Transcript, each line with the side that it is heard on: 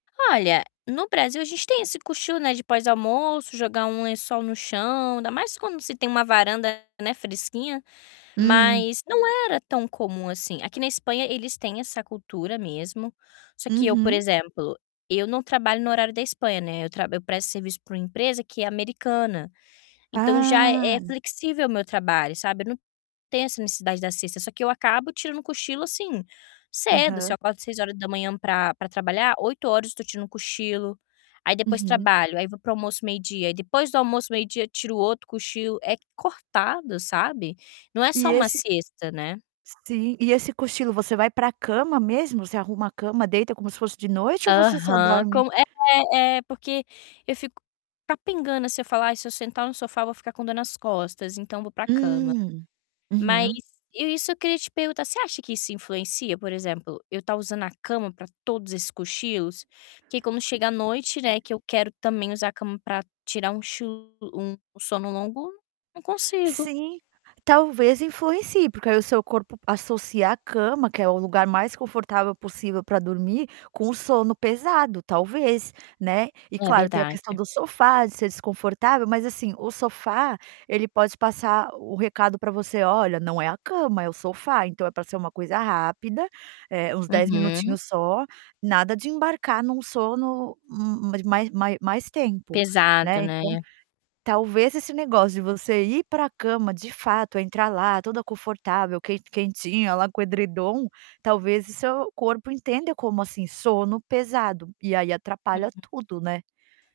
left: Olha, no Brasil, a gente tem esse cochilo, né, de pós-almoço, jogar um lençol no chão, ainda mais quando se tem uma varanda, né, fresquinha,
right: Hum.
left: mas não era tão comum assim. Aqui na Espanha eles têm essa cultura mesmo, só que eu, por
right: Uhum.
left: exemplo, eu não trabalho no horário da Espanha, né, eu tra eu presto serviço pra uma empresa que é americana, então, já é
right: Ah!
left: flexível o meu trabalho, sabe, eu não tenho essa necessidade da siesta, só que eu acabo tirando um cochilo, assim, cedo. Se eu
right: Aham.
left: acordo 6h pra pra trabalhar, 08h eu tô tirando um cochilo, aí depois
right: Uhum.
left: trabalho, aí vou pro almoço meio-dia, aí depois do almoço meio-dia tiro outro cochilo. É cortado, sabe, não é só
right: E
left: uma
right: esse
left: siesta, né.
right: Sim, e esse cochilo você vai pra cama mesmo, você arruma a cama, deita como se fosse de noite ou você só
left: Aham,
right: dorme
left: com é é porque eu fico capengando, se eu falar: "Ai, se eu sentar no sofá eu vou ficar com dor nas costas, então vou pra cama".
right: Hum.
left: Mas
right: Uhum.
left: eu isso que eu queria te perguntar, você acha que isso influencia, por exemplo, eu tá usando a cama pra todos esses cochilos? Que quando chega a noite, né, que eu quero também usar a cama pra tirar um chu um sono longo, não consigo.
right: Sim, talvez influencie, porque aí o seu corpo associa a cama, que é o lugar mais confortável possível pra dormir, com o sono pesado, talvez, né, e
left: É
right: claro, tem a
left: verdade.
right: questão do sofá, de ser desconfortável, mas assim, o sofá ele pode passar o recado pra você: "Olha, não é a cama, é o sofá, então, é pra ser uma coisa rápida, eh, uns 10
left: Uhum.
right: minutinhos só, nada de embarcar num sono, hum hum, mais mai mai mais tempo",
left: Pesado,
right: né. Então,
left: né?
right: talvez, esse negócio de você ir pra cama, de fato, entrar lá, toda confortável, quen quentinha lá com edredom, talvez o seu corpo entenda como, assim: sono pesado, e aí atrapalha
left: Uhum.
right: tudo, né.